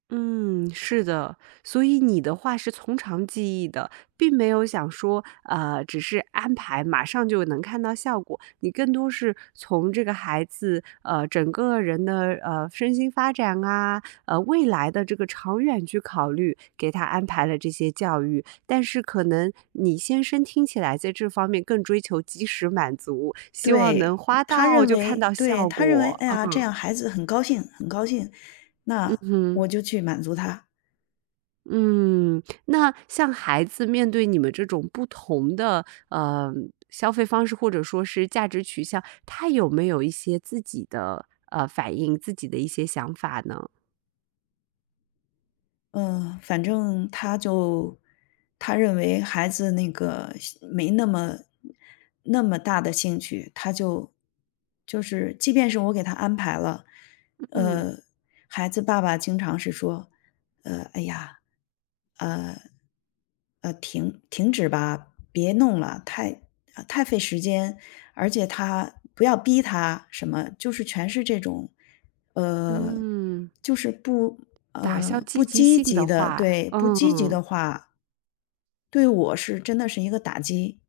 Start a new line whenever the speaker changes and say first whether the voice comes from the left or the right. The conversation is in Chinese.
right: 嗯，是的。所以你的话是从长计议的，并没有想说，呃，只是安排马上就能看到效果。你更多是从这个孩子，呃，整个人的，呃，身心发展啊，呃，未来的这个长远去考虑，给他安排了这些教育。但是可能你先生听起来在这方面更追求及时满足，希望能
left: 对。
right: 花
left: 他
right: 到
left: 认
right: 看
left: 为
right: 到
left: 对，
right: 效
left: 他认为
right: 果。
left: “哎呀！这
right: 嗯。
left: 样孩子很高兴，很高兴，
right: 嗯
left: 那
right: 哼。
left: 我就去满足他。”
right: 嗯，那像孩子面对你们这种不同的，呃，消费方式，或者说是价值取向，他有没有一些自己的，呃，反应，自己的一些想法呢？
left: 嗯，反正他就他认为孩子那个兴没那么那么大的兴趣，他就就是即便是我给他安排了，
right: 嗯。
left: 呃，孩子爸爸经常是说，呃，“哎呀。呃呃，停停止吧，别弄了，太太费时间，而且他不要逼他”什么。就是全是这种，呃，
right: 嗯。
left: 就是不
right: 打消
left: 呃，不
right: 积极
left: 积
right: 性的
left: 极的
right: 话
left: 对，不积极的
right: 嗯。
left: 话。对我真的是一个打击。